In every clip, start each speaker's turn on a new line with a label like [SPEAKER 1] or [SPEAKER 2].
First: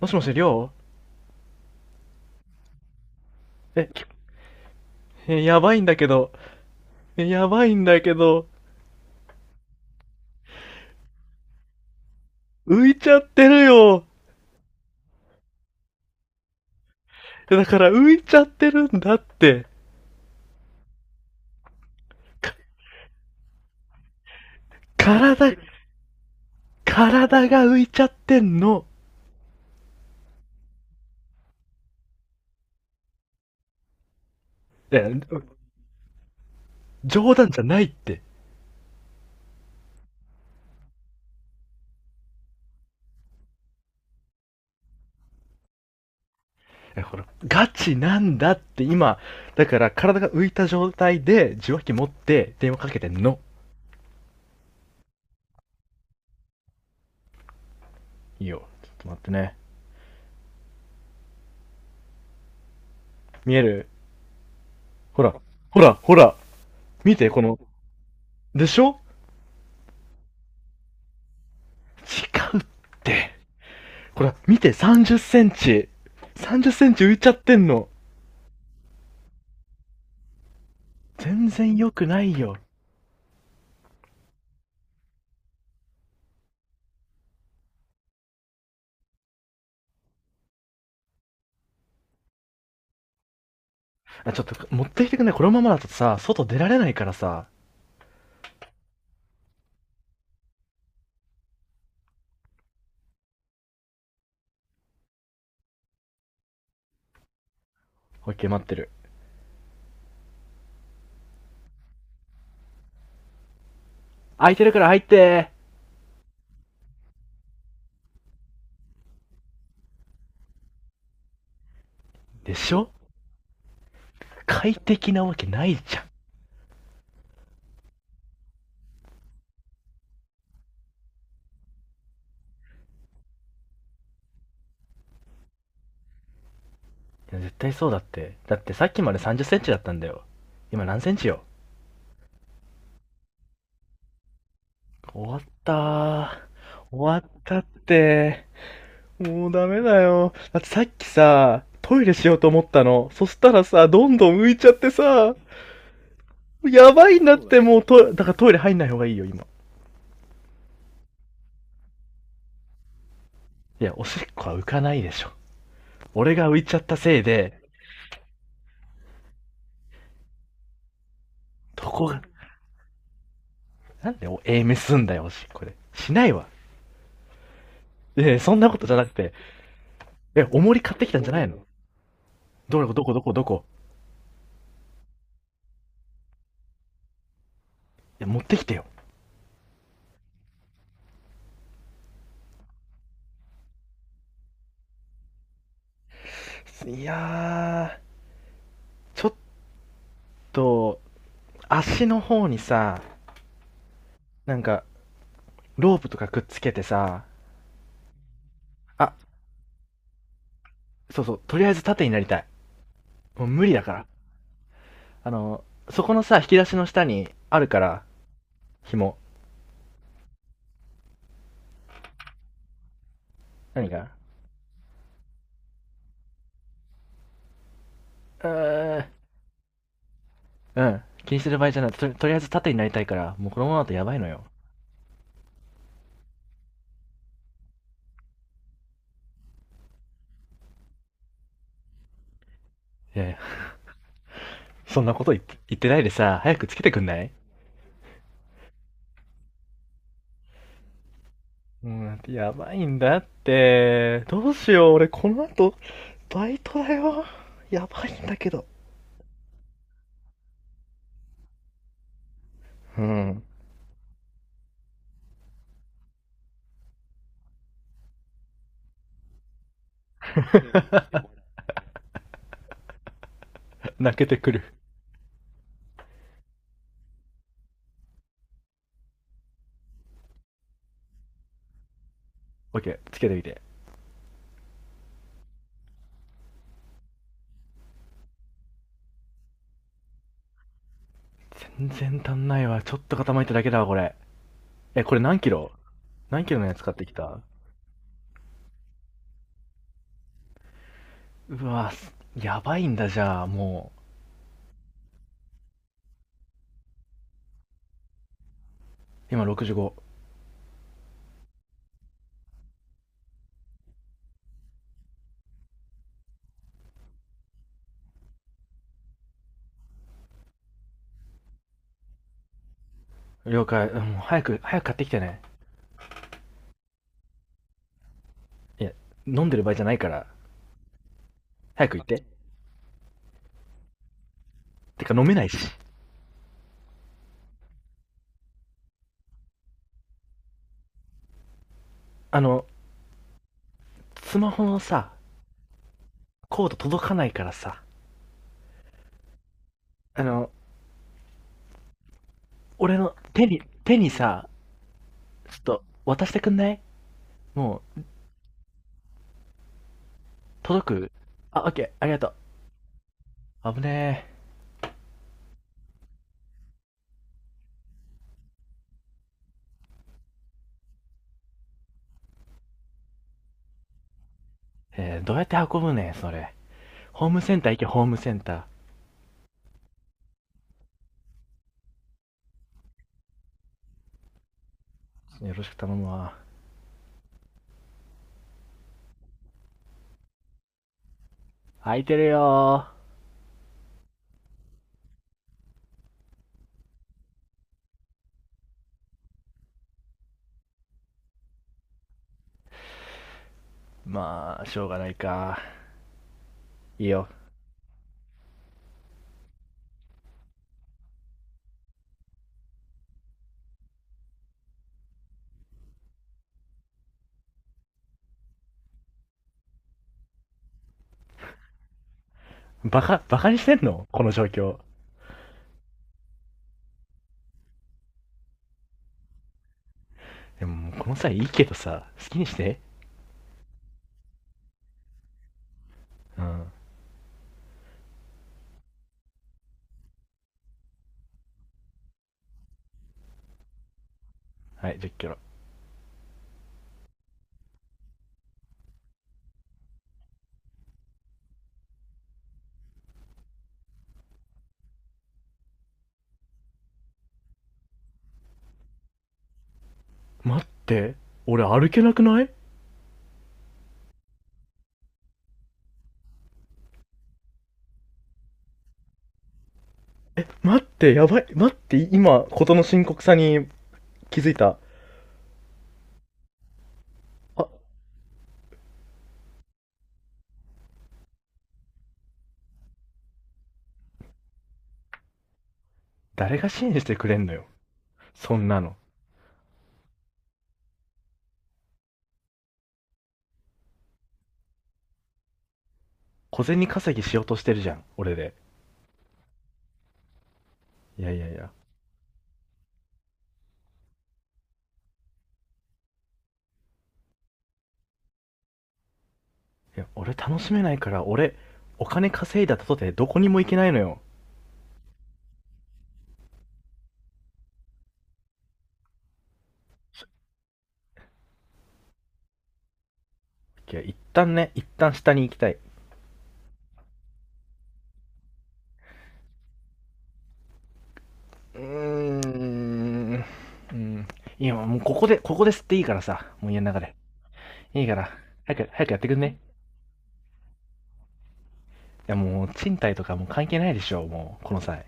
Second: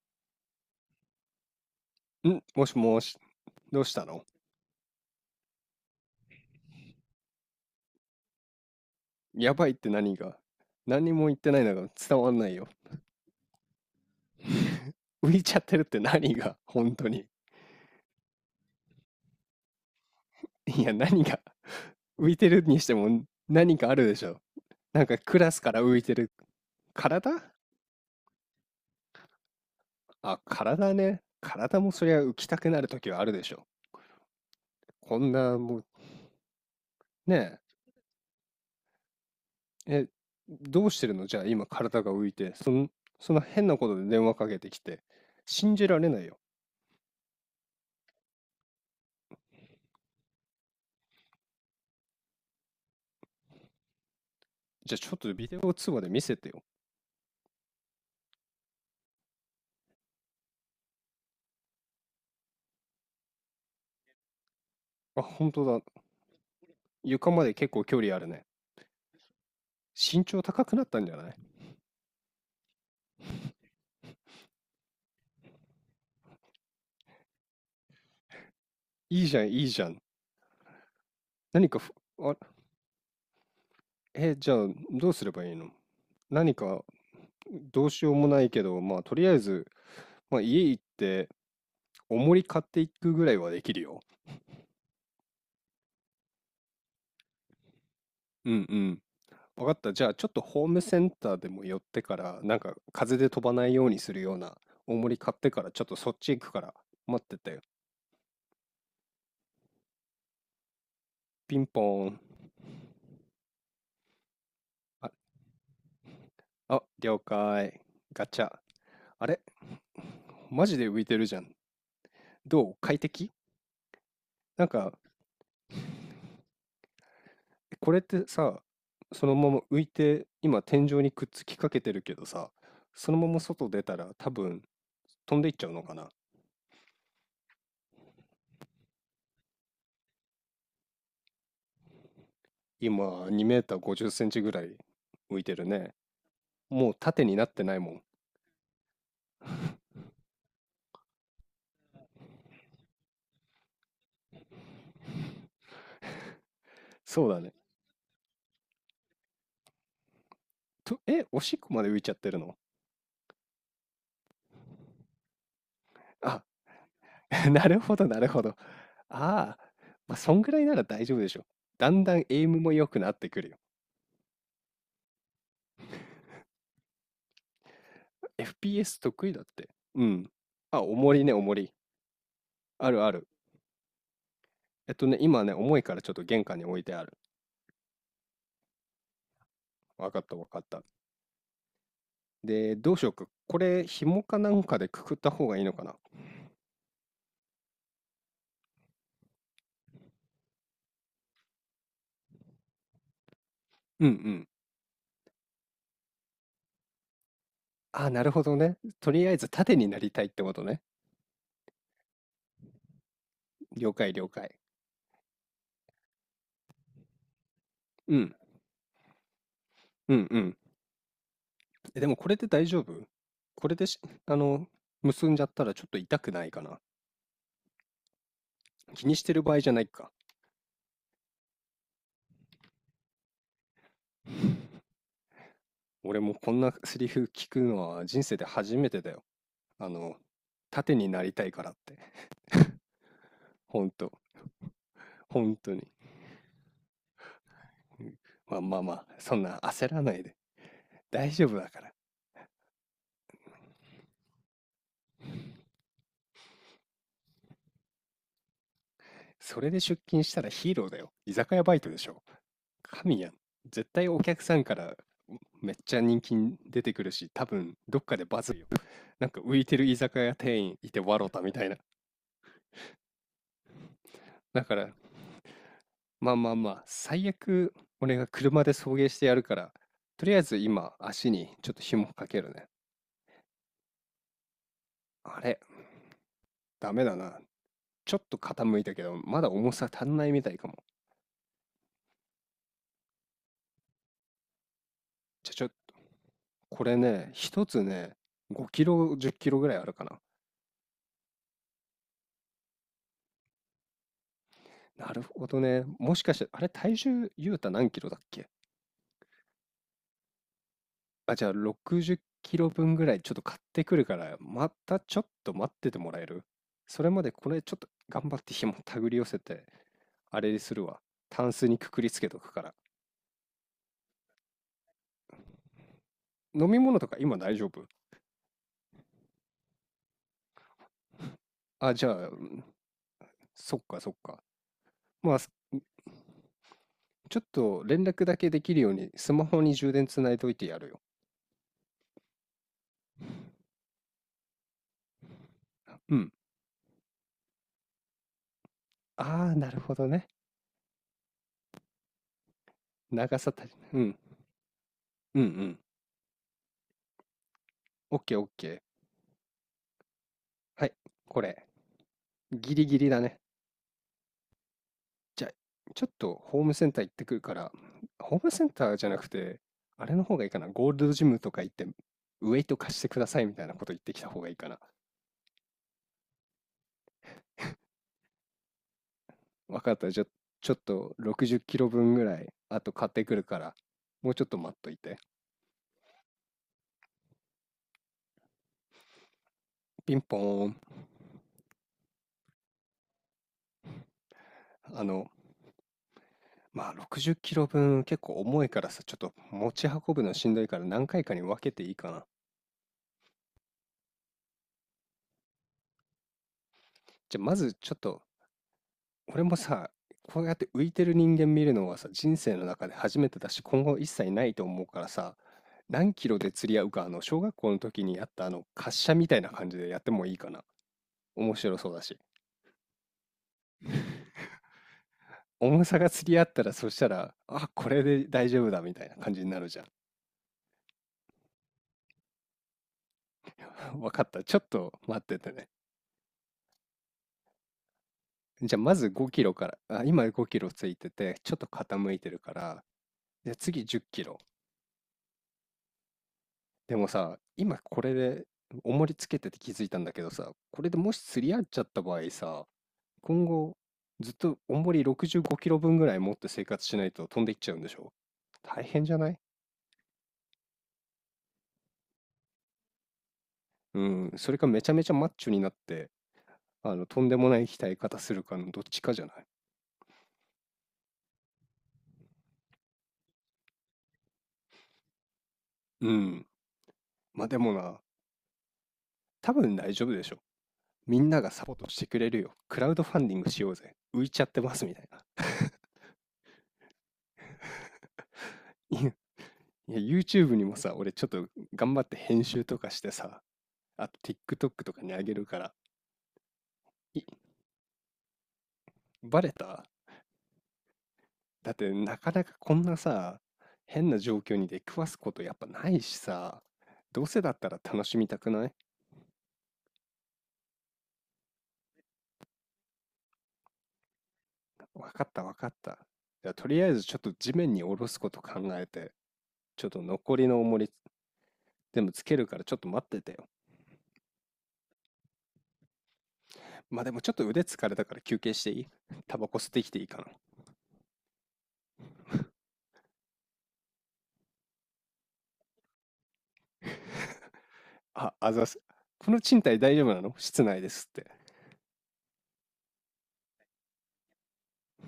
[SPEAKER 1] もしもし、りょう。
[SPEAKER 2] ん、もしもし、どう
[SPEAKER 1] え、
[SPEAKER 2] したの？
[SPEAKER 1] え、やばいんだけど。え、やばいんだけど。
[SPEAKER 2] やばいって何が？何にも言ってないのが伝わんないよ。
[SPEAKER 1] 浮いちゃってるよ。
[SPEAKER 2] 浮いちゃってるって何が本当に。
[SPEAKER 1] だから浮いちゃってるんだって。
[SPEAKER 2] いや、何が？浮いてるにしても何かあるでしょ。なんかクラ
[SPEAKER 1] 体、
[SPEAKER 2] スから浮いてる。体
[SPEAKER 1] 体が浮いちゃってんの。
[SPEAKER 2] あ、体ね。体もそりゃ浮きたくなる時はあるでしょ。
[SPEAKER 1] え、
[SPEAKER 2] こんな、もう、
[SPEAKER 1] 冗
[SPEAKER 2] ね
[SPEAKER 1] 談じゃないって。
[SPEAKER 2] え。え、どうしてるの？じゃあ今体が浮いて、そんな変なことで電話かけてきて。信じられないよ。
[SPEAKER 1] え、ほら、ガチなんだって今。だから体が浮いた状態で受話器持って電話かけてんの。
[SPEAKER 2] じゃあちょっとビデオ通話で見せてよ。
[SPEAKER 1] いいよ。ちょっと待ってね。見える？ほ
[SPEAKER 2] あ、
[SPEAKER 1] ら、
[SPEAKER 2] 本当
[SPEAKER 1] ほら、
[SPEAKER 2] だ。
[SPEAKER 1] ほら。見て、
[SPEAKER 2] 床
[SPEAKER 1] こ
[SPEAKER 2] まで
[SPEAKER 1] の。
[SPEAKER 2] 結構距離あるね。
[SPEAKER 1] でしょ？
[SPEAKER 2] 身長高くなったんじゃない？
[SPEAKER 1] 違うって。ほら、見て、30センチ。30センチ浮いちゃってんの。
[SPEAKER 2] いいじゃん、いいじゃん。
[SPEAKER 1] 全
[SPEAKER 2] 何
[SPEAKER 1] 然
[SPEAKER 2] か
[SPEAKER 1] 良
[SPEAKER 2] ふ、
[SPEAKER 1] くない
[SPEAKER 2] あ、
[SPEAKER 1] よ。
[SPEAKER 2] え、じゃあどうすればいいの？何か、どうしようもないけど、まあとりあえず、まあ家行って重り買っていくぐらいはできるよ。
[SPEAKER 1] あ、ちょっと、持ってきてくんない？このままだとさ、外出られないからさ。
[SPEAKER 2] うんうん。わかった。じゃあちょっとホームセンターでも寄ってから、なんか風で飛ばないようにするような重り買ってから、ちょっとそっち行くから待ってて。
[SPEAKER 1] オッケー、待ってる。
[SPEAKER 2] ピンポーン。
[SPEAKER 1] 空いてるから入っ
[SPEAKER 2] あ、
[SPEAKER 1] て。
[SPEAKER 2] あ、了解。ガチャ。あれ、マジで浮いてるじゃん。
[SPEAKER 1] ーで
[SPEAKER 2] ど
[SPEAKER 1] し
[SPEAKER 2] う？
[SPEAKER 1] ょ？
[SPEAKER 2] 快適？なん
[SPEAKER 1] 快
[SPEAKER 2] か、
[SPEAKER 1] 適なわけないじゃん。
[SPEAKER 2] これってさ、そのまま浮いて、今天井にくっつきかけてるけどさ、そのまま外出たら多分飛んでいっちゃうのかな？
[SPEAKER 1] 絶対そうだって。だってさっきまで30センチだったんだよ。今何センチよ？
[SPEAKER 2] 今2メーター50センチぐらい
[SPEAKER 1] 終わ
[SPEAKER 2] 浮
[SPEAKER 1] っ
[SPEAKER 2] いてるね。
[SPEAKER 1] た
[SPEAKER 2] もう
[SPEAKER 1] ー。終わっ
[SPEAKER 2] 縦になっ
[SPEAKER 1] た
[SPEAKER 2] て
[SPEAKER 1] っ
[SPEAKER 2] ないもん。
[SPEAKER 1] て。もうダメだよ。だってさっきさ、トイレしようと思ったの。そしたらさ、どんどん浮いちゃってさ、やばいん
[SPEAKER 2] そう
[SPEAKER 1] だっ
[SPEAKER 2] だね。
[SPEAKER 1] て、もうト、だからトイレ入んない方がいいよ、今。
[SPEAKER 2] と、おしっこまで浮いちゃってるの？
[SPEAKER 1] いや、おしっこは浮かないでしょ。俺
[SPEAKER 2] あ、
[SPEAKER 1] が浮いちゃったせい で、
[SPEAKER 2] なるほど、なるほど。ああ、まあ、そんぐらいなら大丈夫でしょ。
[SPEAKER 1] ど
[SPEAKER 2] だん
[SPEAKER 1] こ
[SPEAKER 2] だん
[SPEAKER 1] が、
[SPEAKER 2] エイムも良くなってくるよ。
[SPEAKER 1] なんでお、エメすんだよ、おしっこで。しないわ。え、そんなことじゃ
[SPEAKER 2] FPS
[SPEAKER 1] なく
[SPEAKER 2] 得
[SPEAKER 1] て、
[SPEAKER 2] 意だって。うん。
[SPEAKER 1] え、重り
[SPEAKER 2] あ、
[SPEAKER 1] 買ってき
[SPEAKER 2] 重
[SPEAKER 1] たん
[SPEAKER 2] り
[SPEAKER 1] じゃ
[SPEAKER 2] ね、
[SPEAKER 1] ない
[SPEAKER 2] 重
[SPEAKER 1] の？
[SPEAKER 2] り。
[SPEAKER 1] ど
[SPEAKER 2] あ
[SPEAKER 1] こ、ど
[SPEAKER 2] る
[SPEAKER 1] こ
[SPEAKER 2] あ
[SPEAKER 1] ど
[SPEAKER 2] る。
[SPEAKER 1] こどこ？
[SPEAKER 2] 今ね、重いからちょっと玄関に置いてある。
[SPEAKER 1] いや、持ってきてよ。
[SPEAKER 2] わかったわかった。で、どうしようか。これ、紐かなんかでくくった方がいいのかな。
[SPEAKER 1] いやー、ちょっと、足の方にさ、
[SPEAKER 2] うんうん。
[SPEAKER 1] なんか、ロープとかくっつけてさ、
[SPEAKER 2] あ、なるほどね。と
[SPEAKER 1] あ、
[SPEAKER 2] りあえず縦になりたいってことね。
[SPEAKER 1] そうそう、とりあえず縦になりたい。もう無理だ
[SPEAKER 2] 了
[SPEAKER 1] から。
[SPEAKER 2] 解了解。
[SPEAKER 1] あの、そこのさ、引き出しの下にあるから、
[SPEAKER 2] うん。
[SPEAKER 1] 紐。
[SPEAKER 2] うんうん。え、でもこれで大丈夫？これで
[SPEAKER 1] 何
[SPEAKER 2] し、
[SPEAKER 1] か？
[SPEAKER 2] あの、結んじゃったらちょっと痛くないかな。
[SPEAKER 1] う
[SPEAKER 2] 気に
[SPEAKER 1] ん
[SPEAKER 2] してる場合じゃないか。
[SPEAKER 1] うん、気にする場合じゃないと、とりあえず縦になりたいから、もうこのままだとやばいのよ。
[SPEAKER 2] 俺もこんなセリフ聞くのは人生で初めてだよ。あの、縦になりたいからって、
[SPEAKER 1] いやいや、
[SPEAKER 2] 本当、
[SPEAKER 1] そんなこと言って
[SPEAKER 2] 本当
[SPEAKER 1] 言っ
[SPEAKER 2] に。
[SPEAKER 1] てないでさ、早くつけてくんない？
[SPEAKER 2] うん、まあまあまあ、そんな焦らないで。大丈夫だか
[SPEAKER 1] う
[SPEAKER 2] ら。
[SPEAKER 1] ん、やばいんだって。どうしよう、俺この後、バイトだよ。やばいんだけど。
[SPEAKER 2] それで出勤したらヒーローだよ。居酒屋バイトでしょ。
[SPEAKER 1] う
[SPEAKER 2] 神やん。
[SPEAKER 1] ん。
[SPEAKER 2] 絶対お客さんからめっちゃ人気に出てくるし、多分どっかでバズるよ。なんか浮いてる居酒屋店員いて笑ったみたいな。
[SPEAKER 1] 泣けてくる。
[SPEAKER 2] だから、まあまあまあ、最悪俺が車で送迎してやるから、とりあえず今足にちょっと紐かけるね。
[SPEAKER 1] オッケー、つけてみて。
[SPEAKER 2] あれ、ダメだな。ちょっと傾いたけど、まだ重さ足んないみたいかも。
[SPEAKER 1] 全然足んないわ、ちょっと傾いただけだわ、これ。え、これ何キ
[SPEAKER 2] じゃ、ちょ、
[SPEAKER 1] ロ？何キロのやつ
[SPEAKER 2] こ
[SPEAKER 1] 買
[SPEAKER 2] れ
[SPEAKER 1] ってき
[SPEAKER 2] ね、
[SPEAKER 1] た？
[SPEAKER 2] 一つね、5キロ、10キロぐらいあるかな。
[SPEAKER 1] うわ、すやばいんだ、じゃあも
[SPEAKER 2] なるほどね。もしかして、あれ、体重、ゆうた何キロだっけ？
[SPEAKER 1] う。今65。
[SPEAKER 2] あ、じゃあ、60キロ分ぐらいちょっと買ってくるから、またちょっと待っててもらえる？それまでこれちょっと頑張って紐手繰り寄せて、あれにするわ。タンスにくくりつけとくから。
[SPEAKER 1] 了解。うん、もう早く早く買ってきてね。
[SPEAKER 2] 飲み物とか今大丈夫？
[SPEAKER 1] いや、飲んでる場合じゃないから、早
[SPEAKER 2] あ、
[SPEAKER 1] く行っ
[SPEAKER 2] じゃ
[SPEAKER 1] て。
[SPEAKER 2] あ、うん、そっかそっか。
[SPEAKER 1] てか飲め
[SPEAKER 2] まあ、
[SPEAKER 1] ないし。
[SPEAKER 2] ちょっと連絡だけできるようにスマホに充電つないおいてやるよ。
[SPEAKER 1] あの、スマホのさ、
[SPEAKER 2] うん。
[SPEAKER 1] コード届かないからさ、
[SPEAKER 2] ああ、なるほど
[SPEAKER 1] あ
[SPEAKER 2] ね。
[SPEAKER 1] の、俺の
[SPEAKER 2] 長
[SPEAKER 1] 手
[SPEAKER 2] さ
[SPEAKER 1] に、
[SPEAKER 2] 足
[SPEAKER 1] 手
[SPEAKER 2] りない。う
[SPEAKER 1] に
[SPEAKER 2] ん。
[SPEAKER 1] さ、
[SPEAKER 2] うんう
[SPEAKER 1] ちょっ
[SPEAKER 2] ん。
[SPEAKER 1] と渡してくんない？もう。
[SPEAKER 2] オッケーオッケー。
[SPEAKER 1] 届
[SPEAKER 2] はい。
[SPEAKER 1] く？
[SPEAKER 2] こ
[SPEAKER 1] あ、オ
[SPEAKER 2] れ、
[SPEAKER 1] ッケー、ありがと
[SPEAKER 2] ギリギリだね。
[SPEAKER 1] う。危ねえ。
[SPEAKER 2] じゃあ、ちょっとホームセンター行ってくるから、ホームセンターじゃなくて、あれの方がいいかな。ゴールドジムとか行って、ウェイト貸してくださいみたいなこと言ってきた方がいいかな。
[SPEAKER 1] どうやって運ぶねん、それ。ホームセンター行け、ホームセンタ
[SPEAKER 2] わかった。じゃあ、ちょっと60キロ分ぐらい、あと買ってくるから、もうちょっと待っといて。
[SPEAKER 1] ー。よろしく頼むわ。
[SPEAKER 2] ピンポーン。
[SPEAKER 1] 空いてるよー。
[SPEAKER 2] あの、まあ、60キロ分結構重いからさ、ちょっと持ち運ぶのしんどいから何回かに分けていいかな。
[SPEAKER 1] まあ、しょうがないか。いいよ。
[SPEAKER 2] じゃあまずちょっと、俺もさ、こうやって浮いてる人間見るのはさ、人生の中で初めてだし、今後一切ないと思うからさ、何キロで釣り合うか、小学校の時にやったあの、滑車みたいな感じでやってもいいかな。面白そうだし。
[SPEAKER 1] バカ、バカにしてんのこの状況。
[SPEAKER 2] 重さが釣り合ったら、そしたら、あ、これで大丈夫だみたいな感じになるじゃん。
[SPEAKER 1] でも、もうこの際いいけどさ、好きにして。
[SPEAKER 2] わかった。ちょっと待っててね。
[SPEAKER 1] うん。
[SPEAKER 2] じゃあまず5キロから、あ、今5キロついてて、ちょっと傾いてるから、じゃあ次10キロ。
[SPEAKER 1] はい、10キロ。
[SPEAKER 2] でもさ、今これで重りつけてて気づいたんだけどさ、これでもし釣り合っちゃった場合さ、今後ずっと重り65キロ分ぐらい持って生活しないと飛んでいっちゃうんでしょ？大変じゃない？
[SPEAKER 1] 待って、俺歩けなくない？
[SPEAKER 2] うん、それかめちゃめちゃマッチョになって、とんでもない鍛え方するかのどっちかじゃない？
[SPEAKER 1] 待って、やばい。待って、今、ことの深刻さに気づいた。
[SPEAKER 2] うん。まあで
[SPEAKER 1] あ、
[SPEAKER 2] もな、多分大丈夫でしょ。みんながサポートしてくれるよ。クラウドファンディングしようぜ。浮いちゃってますみたいな。
[SPEAKER 1] 誰が支援してくれんのよ。そんな の。
[SPEAKER 2] いや、YouTube にもさ、俺ちょっと頑張って編集とかしてさ、あと TikTok とかにあげるから。
[SPEAKER 1] 小銭稼
[SPEAKER 2] い
[SPEAKER 1] ぎしようとしてるじゃん、俺で。
[SPEAKER 2] バレた？
[SPEAKER 1] いやいやいや。
[SPEAKER 2] だってなかなかこんなさ、変な状況に出くわすことやっぱないしさ、どうせだったら楽しみたくない？
[SPEAKER 1] いや、俺楽しめないから、俺、お金稼いだとてどこにも行けないのよ。
[SPEAKER 2] わかったわかった。じゃあとりあえずちょっと地面に下ろすこと考えて、ちょっと残りの重り全部つけるからちょっと待っててよ。
[SPEAKER 1] いや、一旦ね、一旦下に行きたい。
[SPEAKER 2] まあでもちょっと腕疲れたから休憩していい？ タバコ吸ってきていいかな？
[SPEAKER 1] うーん。うん。いや、もうここで、ここで吸っていいからさ。もう家の中で。いいから。
[SPEAKER 2] あ、あざ
[SPEAKER 1] 早
[SPEAKER 2] す。
[SPEAKER 1] く、早くやって
[SPEAKER 2] こ
[SPEAKER 1] くん
[SPEAKER 2] の
[SPEAKER 1] ね？
[SPEAKER 2] 賃貸大丈夫なの？室内ですって。
[SPEAKER 1] やもう、賃貸とかもう関係ないでしょ、もう、この際。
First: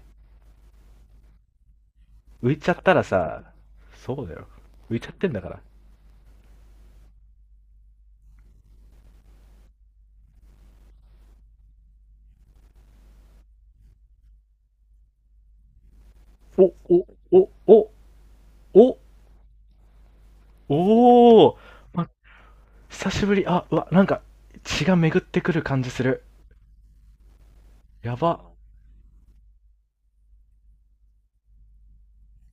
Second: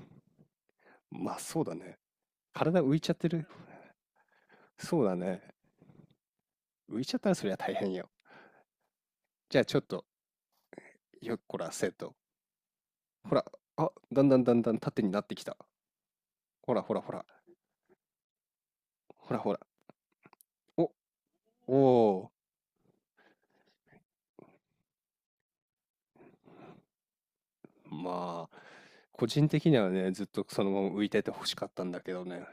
[SPEAKER 2] まあそうだね。
[SPEAKER 1] 浮いちゃっ
[SPEAKER 2] 体
[SPEAKER 1] た
[SPEAKER 2] 浮い
[SPEAKER 1] ら
[SPEAKER 2] ちゃって
[SPEAKER 1] さ、
[SPEAKER 2] る。
[SPEAKER 1] そうだよ。浮い
[SPEAKER 2] そう
[SPEAKER 1] ちゃっ
[SPEAKER 2] だ
[SPEAKER 1] てんだ
[SPEAKER 2] ね。
[SPEAKER 1] から。
[SPEAKER 2] 浮いちゃったらそりゃ大変よ。じゃあちょっと、よっこら、せと、ほら、あ、だんだんだんだん縦になってきた。
[SPEAKER 1] お、
[SPEAKER 2] ほらほら
[SPEAKER 1] お、
[SPEAKER 2] ほら、
[SPEAKER 1] お、お、お、
[SPEAKER 2] ほらほら。お、
[SPEAKER 1] おお、ま、
[SPEAKER 2] おー。
[SPEAKER 1] 久しぶり。あ、うわ、なんか、血が巡ってくる感じする。や
[SPEAKER 2] ま
[SPEAKER 1] ば。
[SPEAKER 2] あ、個人的にはね、ずっとそのまま浮いてて欲しかったんだけどね。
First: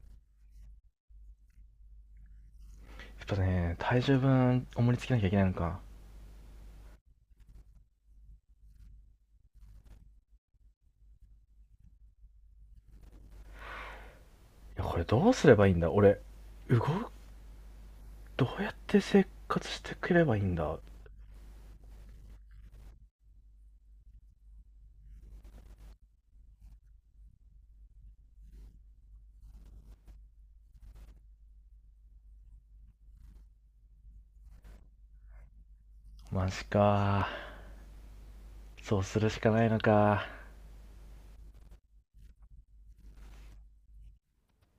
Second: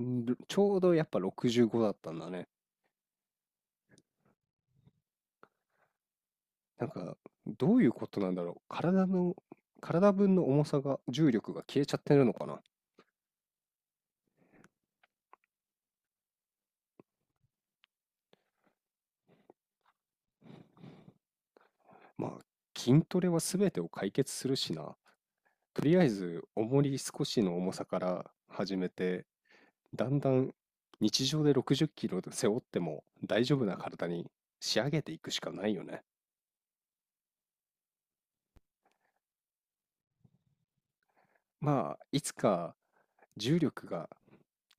[SPEAKER 2] ちょうどやっぱ65だったんだね。
[SPEAKER 1] やっぱね、体重分、重りつけなきゃいけないのか。
[SPEAKER 2] なんか、どういうことなんだろう。体の、体分の重さが、重力が消えちゃってるのかな。
[SPEAKER 1] いや、これどうすればいいんだ俺、動く、どうやって生活してくればいいんだ？
[SPEAKER 2] まあ、筋トレは全てを解決するしな。とりあえず、重り少しの重さから始めて、だんだん日常で60キロ背負っても大丈夫な体に仕上げていくしかないよね。
[SPEAKER 1] マジか。そうするしかないのか。
[SPEAKER 2] まあ、いつか重力が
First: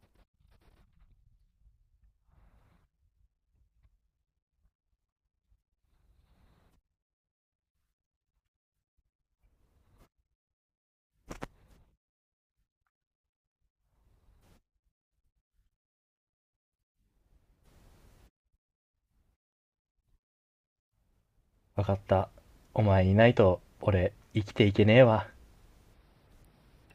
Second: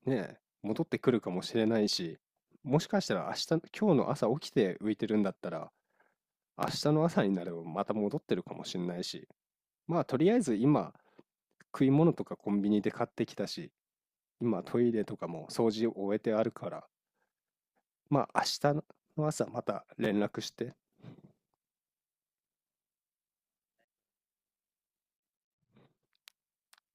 [SPEAKER 2] ね、戻ってくるかもしれないし、もしかしたら明日、今日の朝起きて浮いてるんだったら、明日の朝になればまた戻ってるかもしれないし、まあとりあえず今食い物とかコンビニで買ってきたし、今トイレとかも掃除を終えてあるから、まあ明日の朝また連絡して
[SPEAKER 1] わかった。お前いないと、俺、生きていけねえわ。